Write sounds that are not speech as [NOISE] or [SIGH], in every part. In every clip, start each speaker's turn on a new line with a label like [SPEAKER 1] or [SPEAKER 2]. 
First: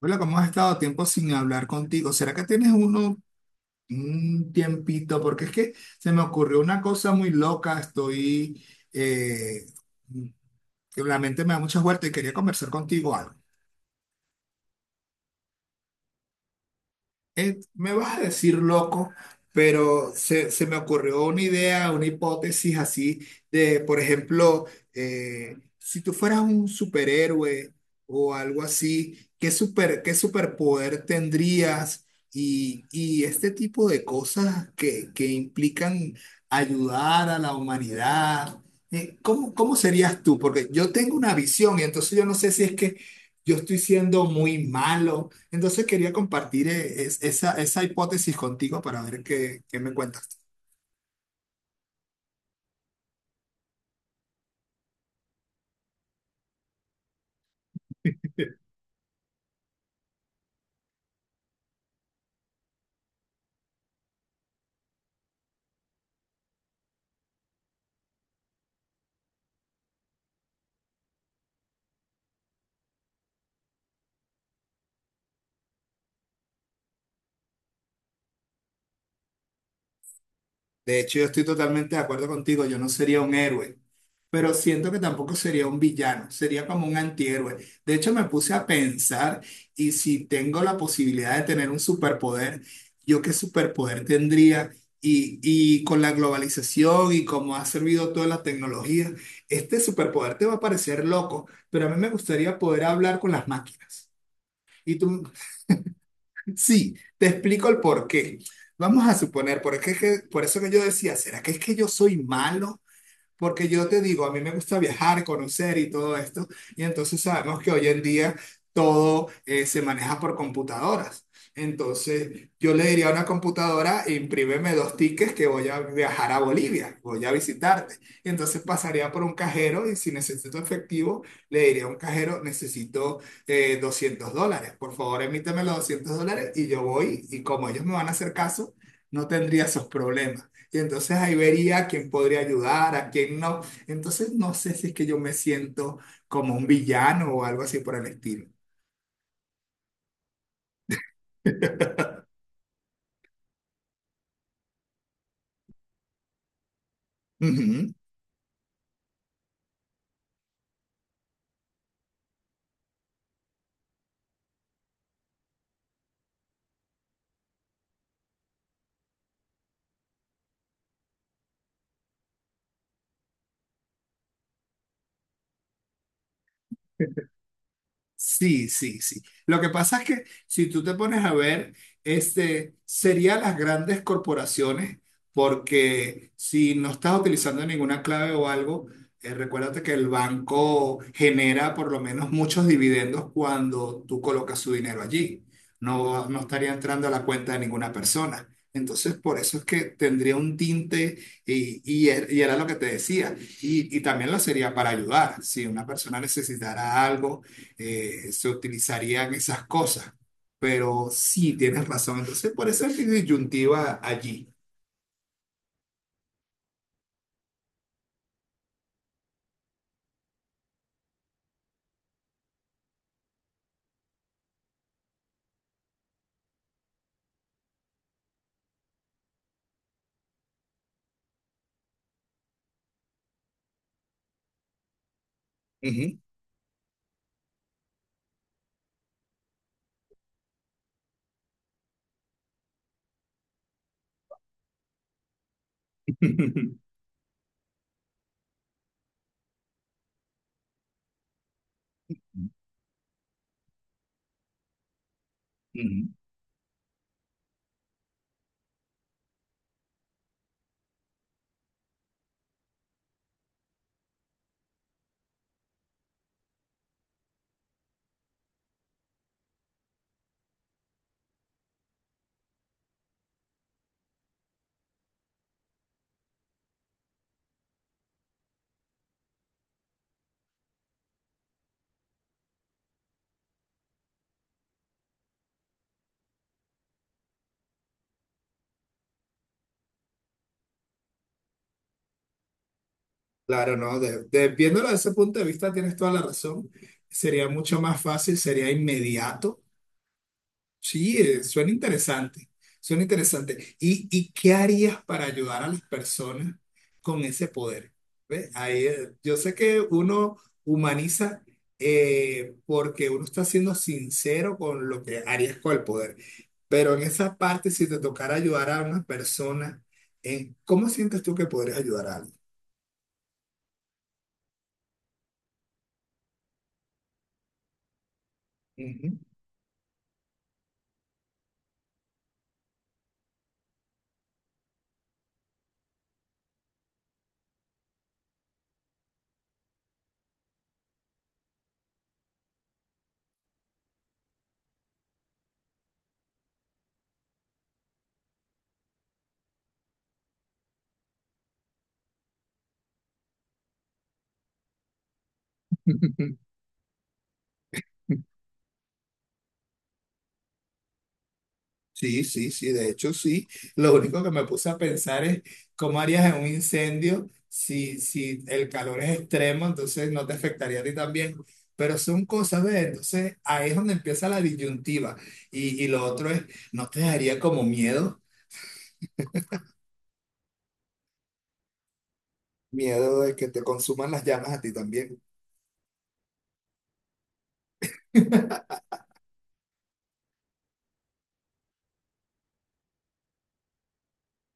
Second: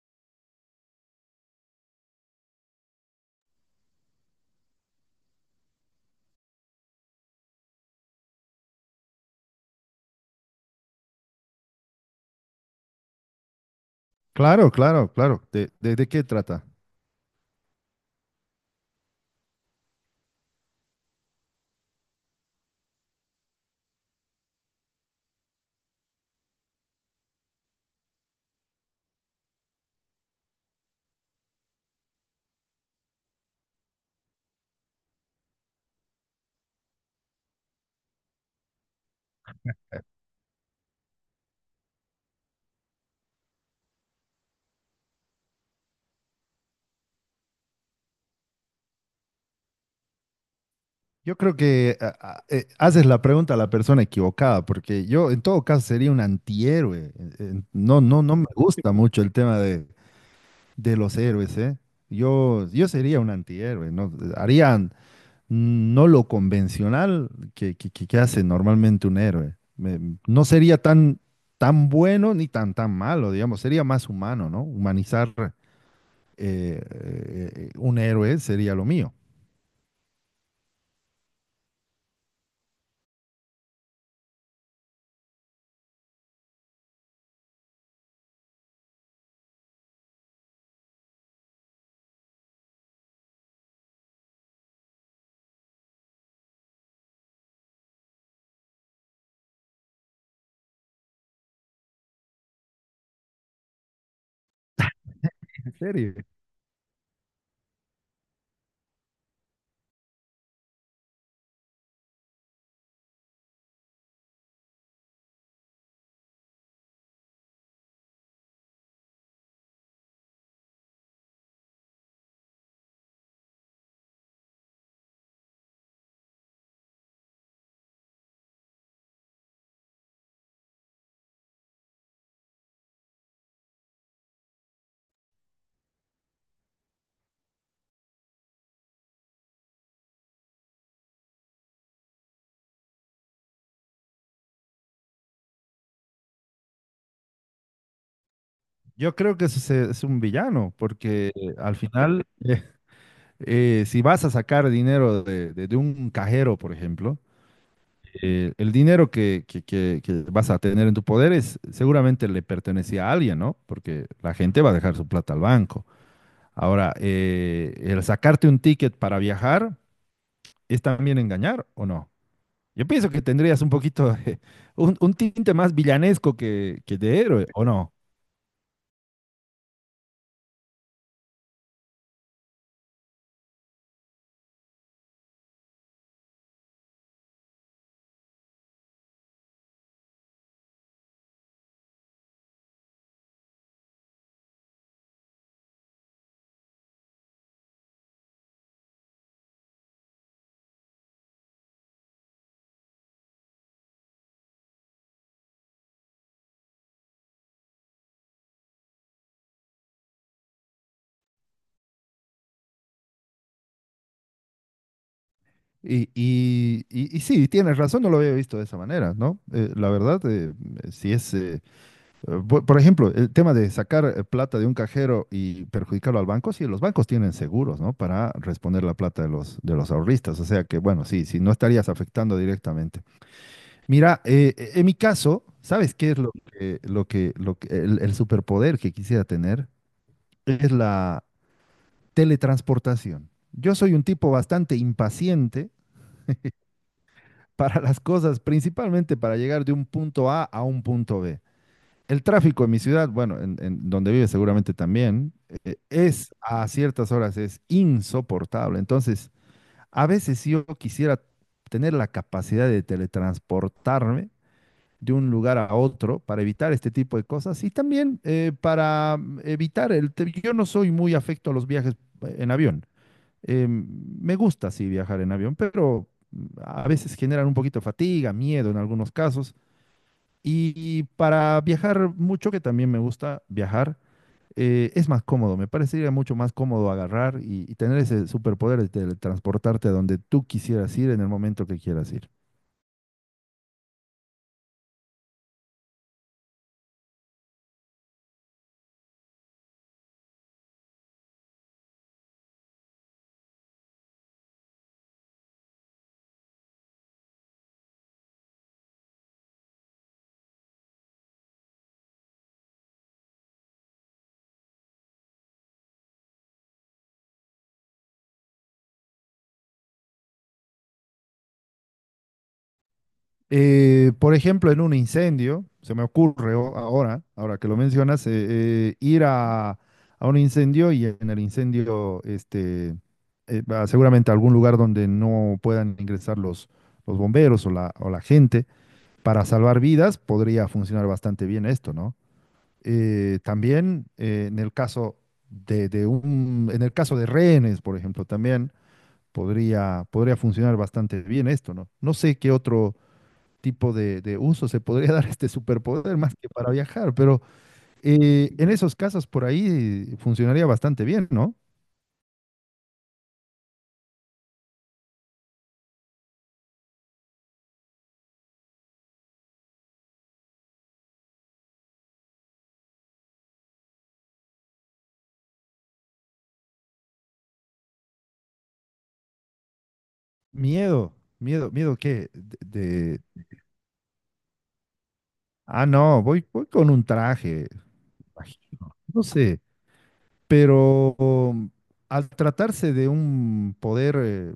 [SPEAKER 1] Hola, ¿cómo has estado? Tiempo sin hablar contigo. ¿Será que tienes uno un tiempito? Porque es que se me ocurrió una cosa muy loca. Eh, que la mente me da muchas vueltas y quería conversar contigo algo.
[SPEAKER 2] Claro, claro, claro. ¿De, de qué trata?
[SPEAKER 1] Me vas a decir loco, pero se me ocurrió una idea, una hipótesis así de, por ejemplo, si tú fueras un superhéroe o algo así, ¿qué superpoder tendrías? Y este tipo de cosas que implican ayudar a la humanidad. ¿Cómo serías tú? Porque yo tengo una visión y entonces yo no sé si es que yo estoy siendo muy malo, entonces quería compartir esa hipótesis contigo para ver qué me cuentas.
[SPEAKER 2] Yo creo que haces la pregunta a la persona equivocada, porque yo en todo caso sería un antihéroe. No, no, no me gusta mucho el tema de los héroes, ¿eh? Yo sería un antihéroe, ¿no? Harían no lo convencional que hace normalmente un héroe. Me- no sería tan, tan bueno ni tan, tan malo, digamos. Sería más humano, ¿no? Humanizar un héroe sería lo mío.
[SPEAKER 1] De hecho, yo estoy totalmente de acuerdo contigo, yo no sería un héroe, pero siento que tampoco sería un villano, sería como un antihéroe. De hecho, me puse a pensar y si tengo la posibilidad de tener un superpoder, ¿yo qué superpoder tendría? Y con la globalización y cómo ha servido toda la tecnología, este superpoder te va a parecer loco, pero a mí me gustaría poder hablar con las máquinas. Y tú,
[SPEAKER 2] En serio.
[SPEAKER 1] sí, te explico el porqué. Vamos a suponer, por eso que yo decía, ¿será que es que yo soy malo? Porque yo te digo, a mí me gusta viajar, conocer y todo esto, y entonces sabemos que hoy en día todo se maneja por computadoras. Entonces, yo le diría a una computadora, imprímeme dos tickets que voy a viajar a Bolivia, voy a visitarte. Y entonces pasaría por un cajero y si necesito efectivo, le diría a un cajero, necesito $200. Por favor, emíteme los $200 y yo voy, y como ellos me van a hacer caso, no tendría esos problemas. Y entonces ahí vería a quién podría ayudar, a quién no. Entonces no sé si es que yo me siento como un villano o algo así por el estilo.
[SPEAKER 2] Yo creo que ese es un villano, porque al
[SPEAKER 1] [LAUGHS]
[SPEAKER 2] final, si vas a sacar dinero de, de un cajero, por ejemplo,
[SPEAKER 1] Ujú.
[SPEAKER 2] el dinero que vas a tener en tu poder es, seguramente le pertenecía a alguien, ¿no? Porque la gente va a dejar su plata al banco. Ahora, el sacarte un ticket para viajar es también engañar, ¿o no? Yo pienso que tendrías un poquito de- un tinte más villanesco que de héroe, ¿o no?
[SPEAKER 1] Sí, sí, sí. Lo que pasa es que si tú te pones a ver, este, serían las grandes corporaciones, porque si no estás utilizando ninguna clave o algo, recuérdate que el banco genera por lo menos muchos dividendos cuando tú colocas su dinero allí. No estaría entrando a la cuenta de ninguna persona. Entonces, por eso es que tendría un tinte, y era lo que te decía. Y también lo sería para ayudar. Si una persona necesitara algo, se utilizarían esas cosas. Pero sí, tienes razón. Entonces, por eso es disyuntiva allí.
[SPEAKER 2] Y sí, tienes razón, no lo había visto de esa manera, ¿no? La verdad, si es, por ejemplo, el tema de sacar plata de un cajero y perjudicarlo al banco, sí, los bancos tienen seguros, ¿no? Para responder la plata de los ahorristas, o sea que, bueno, sí, sí, no estarías afectando directamente. Mira, en mi caso, ¿sabes qué es
[SPEAKER 1] Ujú,
[SPEAKER 2] lo que, el superpoder que quisiera tener? Es la teletransportación. Yo soy un tipo bastante impaciente
[SPEAKER 1] [LAUGHS]
[SPEAKER 2] para las cosas, principalmente para llegar de un punto A a un punto B. El tráfico en mi ciudad, bueno, en donde vive seguramente también,
[SPEAKER 1] ujú.
[SPEAKER 2] es a ciertas horas es insoportable. Entonces, a veces si yo quisiera tener la capacidad de teletransportarme de un lugar a otro para evitar este tipo de cosas y también para evitar Yo no soy muy afecto a los viajes en avión. Me gusta, sí, viajar en avión, pero a veces generan un poquito de fatiga, miedo en algunos casos. Y y para viajar mucho, que también me gusta viajar, es más cómodo. Me parecería mucho más cómodo agarrar y tener ese superpoder de teletransportarte a donde tú quisieras ir en el momento que quieras ir.
[SPEAKER 1] Claro, ¿no? Viéndolo desde ese punto de vista, tienes toda la razón. Sería mucho más fácil, sería inmediato. Sí, suena interesante, suena interesante. ¿Y qué harías para ayudar a las personas con ese poder? ¿Ve? Ahí, yo sé que uno humaniza, porque uno está siendo sincero con lo que harías con el poder, pero en esa parte, si te tocara ayudar a una persona, ¿en ¿cómo sientes tú que podrías ayudar a alguien?
[SPEAKER 2] Por ejemplo, en un incendio, se me ocurre o- ahora, ahora que lo mencionas, ir a un incendio y en el incendio, este, va seguramente a algún lugar donde no puedan ingresar los bomberos o la gente para salvar vidas, podría funcionar bastante bien esto, ¿no? También en el caso de un, en el caso de rehenes, por ejemplo, también podría, podría funcionar bastante bien esto, ¿no? No sé qué otro tipo de uso se podría [LAUGHS] dar este superpoder
[SPEAKER 1] Ujú.
[SPEAKER 2] más
[SPEAKER 1] [LAUGHS]
[SPEAKER 2] que para viajar, pero en esos casos por ahí funcionaría bastante bien, ¿no?
[SPEAKER 1] Sí, sí, sí, de hecho sí. Lo único que me puse a pensar es cómo harías en un incendio si, si el calor es extremo, entonces no te afectaría a ti también. Pero son cosas, ¿ves? Entonces ahí es donde empieza la disyuntiva. Y lo otro es, ¿no te daría como miedo?
[SPEAKER 2] Miedo. Miedo, miedo qué,
[SPEAKER 1] Miedo
[SPEAKER 2] de-
[SPEAKER 1] de que te consuman las llamas a ti también.
[SPEAKER 2] ah, no, voy, voy con un traje, imagino, no sé, pero al tratarse de un poder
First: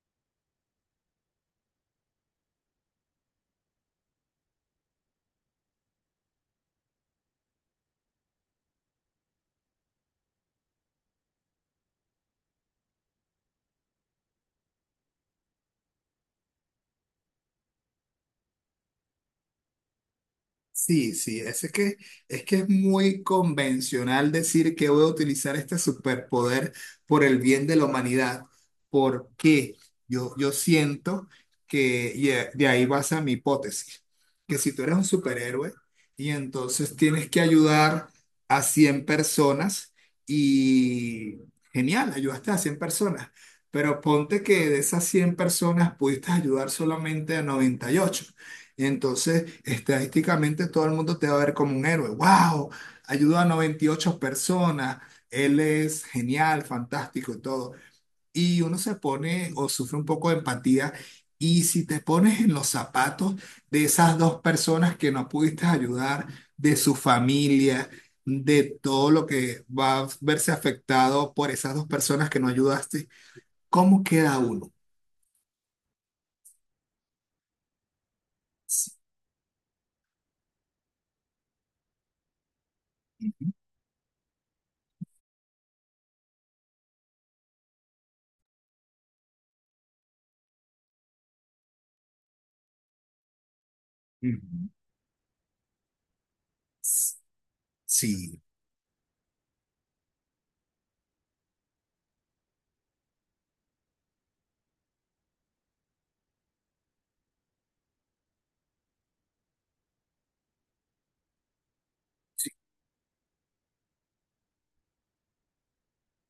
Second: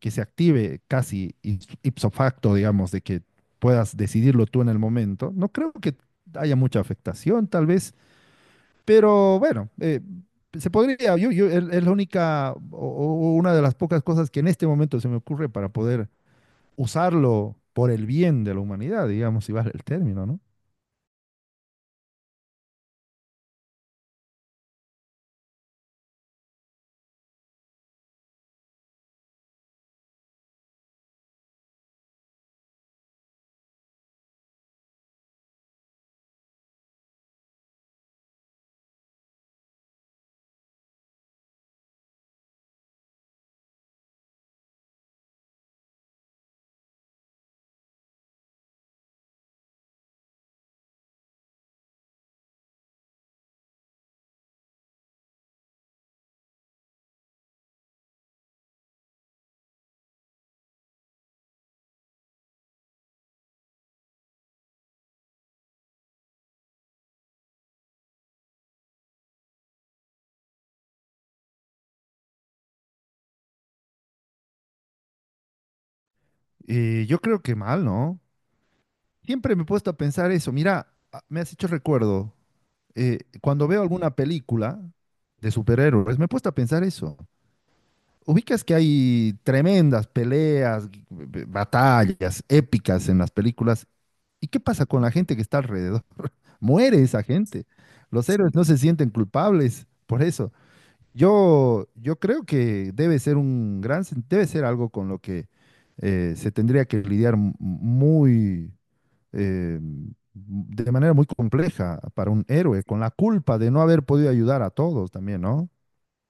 [SPEAKER 2] que se active casi ipso facto, digamos, de que puedas decidirlo tú en el momento, no creo que haya mucha afectación, tal vez. Pero bueno, se podría, yo, es la única o una de las pocas cosas que en este momento se me ocurre para poder usarlo por el bien de la humanidad, digamos, si vale el término, ¿no?
[SPEAKER 1] Sí, sí, es que, es que es muy convencional decir que voy a utilizar este superpoder por el bien de la humanidad, porque yo siento que, y de ahí basa mi hipótesis, que si tú eres un superhéroe y entonces tienes que ayudar a 100 personas y genial, ayudaste a 100 personas, pero ponte que de esas 100 personas pudiste ayudar solamente a 98, y entonces, estadísticamente, todo el mundo te va a ver como un héroe. ¡Wow! Ayudó a 98 personas. Él es genial, fantástico y todo. Y uno se pone o sufre un poco de empatía. Y si te pones en los zapatos de esas dos personas que no pudiste ayudar, de su familia, de todo lo que va a verse afectado por esas dos personas que no ayudaste, ¿cómo queda uno?
[SPEAKER 2] Yo creo que mal, ¿no? Siempre me he puesto a pensar eso. Mira, a- me has hecho recuerdo, cuando veo alguna película de superhéroes, me he puesto a pensar eso. Ubicas que hay tremendas peleas, batallas épicas en las películas. ¿Y qué
[SPEAKER 1] Ujú.
[SPEAKER 2] pasa con la gente que está alrededor? Muere esa gente. Los
[SPEAKER 1] Sí,
[SPEAKER 2] héroes no se sienten culpables por eso. Yo creo que debe ser un gran, sen- debe ser algo con lo que se tendría que lidiar muy, de manera muy compleja para un héroe, con la culpa de no haber podido ayudar a todos también, ¿no?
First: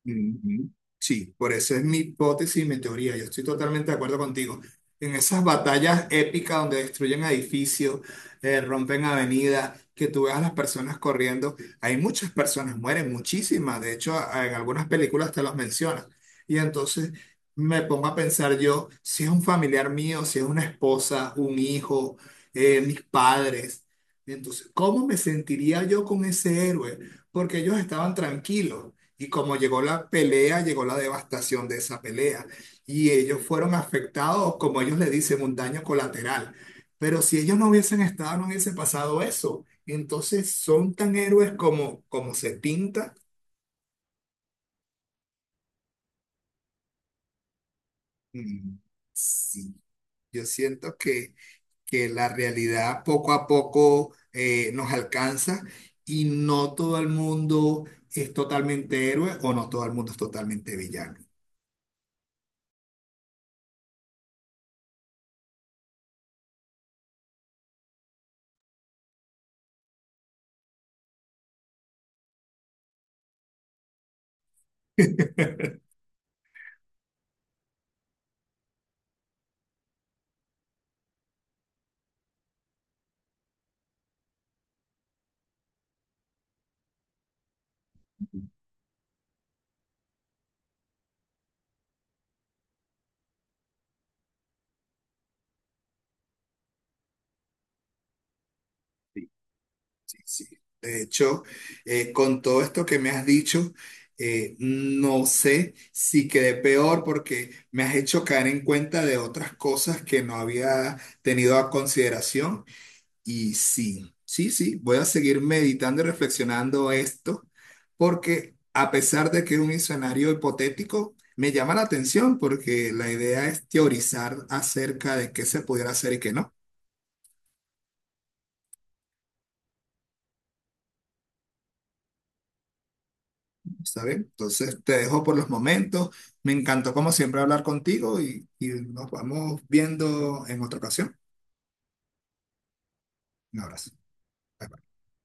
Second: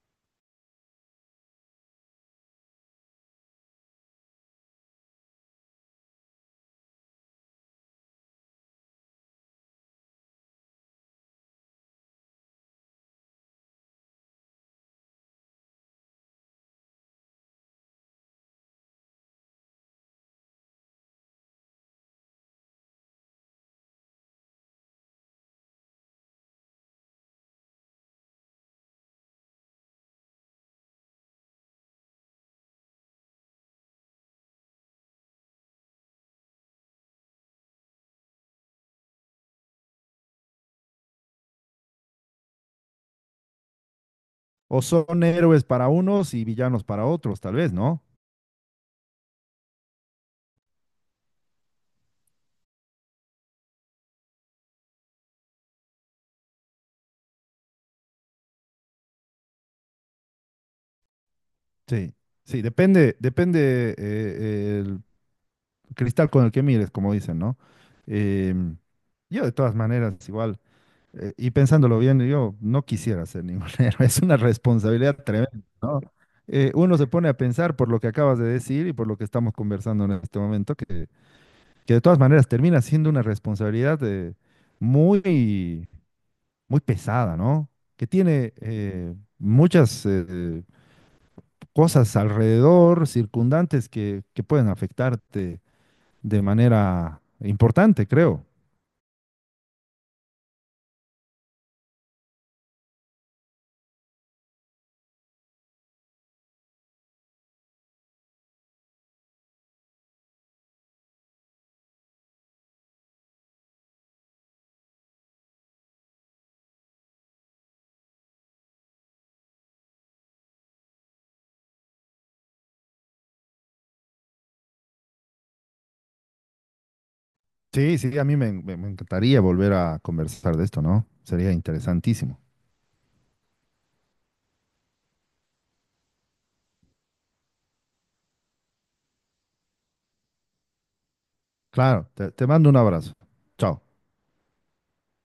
[SPEAKER 1] ujú. Sí, por eso es mi hipótesis y mi teoría. Yo estoy totalmente de acuerdo contigo. En esas batallas épicas donde destruyen edificios, rompen avenidas, que tú veas a las personas corriendo, hay muchas personas, mueren muchísimas. De hecho, en algunas películas te los mencionan. Y entonces me pongo a pensar yo, si es un familiar mío, si es una esposa, un hijo, mis padres. Entonces, ¿cómo me sentiría yo con ese héroe? Porque ellos estaban tranquilos. Y como llegó la pelea, llegó la devastación de esa pelea. Y ellos fueron afectados, como ellos le dicen, un daño colateral. Pero si ellos no hubiesen estado, no hubiese pasado eso. Entonces, ¿son tan héroes como, como se pinta?
[SPEAKER 2] O son héroes para unos y villanos para otros, tal vez, ¿no?
[SPEAKER 1] Mm, sí, yo siento que la realidad poco a poco nos alcanza y no todo el mundo es totalmente héroe o no todo el mundo es totalmente villano.
[SPEAKER 2] Sí, sí, depende, depende cristal con el que mires, como dicen, ¿no? Em, yo de todas maneras, igual, y pensándolo bien, yo no quisiera ser ningún [LAUGHS] héroe, es una responsabilidad tremenda, ¿no? Uno se pone a pensar por lo que acabas de decir y por lo que estamos conversando en este momento, que de todas maneras termina siendo una responsabilidad muy, muy pesada, ¿no? Que tiene muchas cosas alrededor, circundantes que pueden afectarte de manera importante, creo.
[SPEAKER 1] Sí, sí. De hecho, con todo esto que me has dicho, no sé si quedé peor porque me has hecho caer en cuenta de otras cosas que no había tenido a consideración. Y sí, sí, sí, voy a seguir meditando y reflexionando esto, porque a pesar de que es un escenario hipotético, me llama la atención porque la idea es teorizar acerca de qué se pudiera hacer y qué no.
[SPEAKER 2] Sí, sí, a mí me, me encantaría volver a conversar de esto, ¿no? Sería interesantísimo.
[SPEAKER 1] ¿Está bien? Entonces te dejo por los momentos. Me encantó como siempre hablar contigo y nos vamos viendo en otra ocasión.
[SPEAKER 2] Claro, te mando un abrazo.
[SPEAKER 1] Un
[SPEAKER 2] Chao.
[SPEAKER 1] abrazo. Bye, bye.